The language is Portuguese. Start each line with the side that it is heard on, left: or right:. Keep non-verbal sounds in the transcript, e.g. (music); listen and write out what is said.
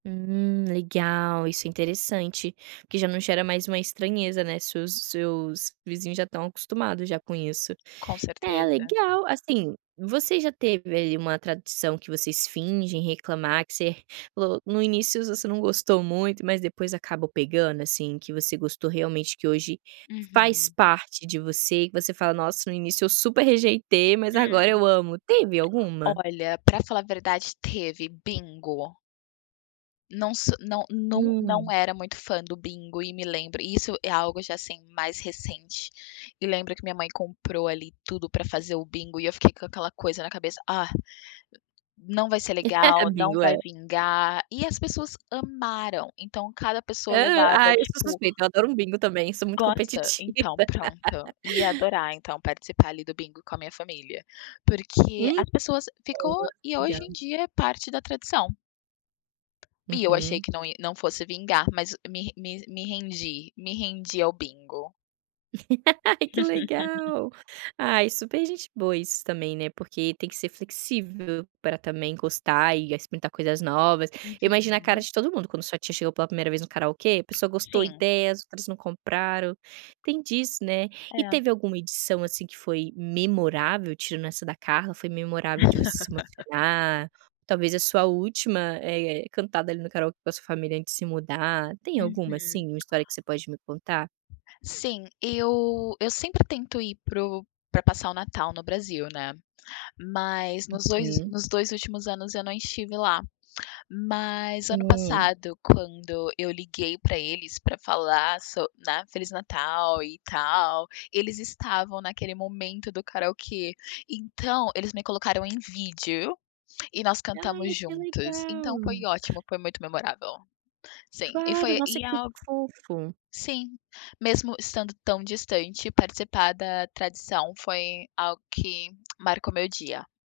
right: Hum, legal. Isso é interessante, porque já não gera mais uma estranheza, né, se os seus vizinhos já estão acostumados já com isso.
left: Com
right: É,
left: certeza.
right: legal, assim, você já teve ali uma tradução que vocês fingem reclamar, que você (chuckles) no início você não gostou muito, mas depois acabou pegando, assim, que você gostou realmente, que hoje faz
left: Uhum.
right: parte de você e que você fala: "Nossa, no início eu super rejeitei, mas agora
left: Hum.
right: eu amo", teve alguma?
left: Olha, pra falar a verdade teve: bingo. Não so não não não
right: Hum.
left: era muito fã do bingo e me lembro isso é algo já, assim, mais recente. E lembro que minha mãe comprou ali tudo pra fazer o bingo e eu fiquei com aquela coisa na cabeça "Ah, não vai ser
right: (laughs) Ah,
left: legal, não
right: bingo
left: vai
right: é.
left: vingar" e as pessoas amaram. Então cada pessoa
right: Aham,
left: levava,
right: ai, eu sou
left: tipo
right: suspeito, eu adoro um bingo também, sou muito
left: Gosta?
right: competitiva.
left: Então, pronto, ia
right: (laughs)
left: adorar então participar ali do bingo com a minha família. Porque
right: Ih!
left: as pessoas ficou
right: (unintelligible)
left: e hoje em
right: Legal.
left: dia é parte da tradição. E eu achei
right: Uhum.
left: que não i não fosse vingar, mas me me me rendi, me rendi ao bingo.
right: (laughs) Ai, que
left: (laughs)
right: legal. Ai, super gente boa isso também, né, porque tem que ser flexível pra também gostar e experimentar coisas novas. Eu imagino a cara
left: Uhum.
right: de todo mundo quando sua tia chegou pela 1º vez no karaokê, a pessoa gostou
left: Sim.
right: ideias, outras não compraram, tem disso, né. E
left: É.
right: teve alguma edição, assim, que foi memorável, tirando essa da Carla, foi memorável de você se
left: (laughs)
right: emocionar, ou talvez a sua última, eh, cantada ali no karaokê com a sua família antes se mudar? Tem alguma,
left: Uhum.
right: assim, uma história que você pode me contar?
left: Sim, eu eu sempre tento ir para o para passar o natal no Brasil, né, mas nos dois
right: Hum.
left: nos dois últimos anos eu não estive lá. Mas ano
right: Hum.
left: passado quando eu liguei pra eles pra falar so né, "feliz natal e tal", eles estavam naquele momento do karaokê. Então eles me colocaram em vídeo e nós cantamos
right: Ai, que
left: juntos, então foi
right: legal!
left: ótimo, foi muito memorável. Sim, e
right: Claro,
left: foi
right: nossa
left: e
right: que
left: a
right: fofo!
left: sim, mesmo estando tão distante, participar da tradição foi algo que marcou meu dia.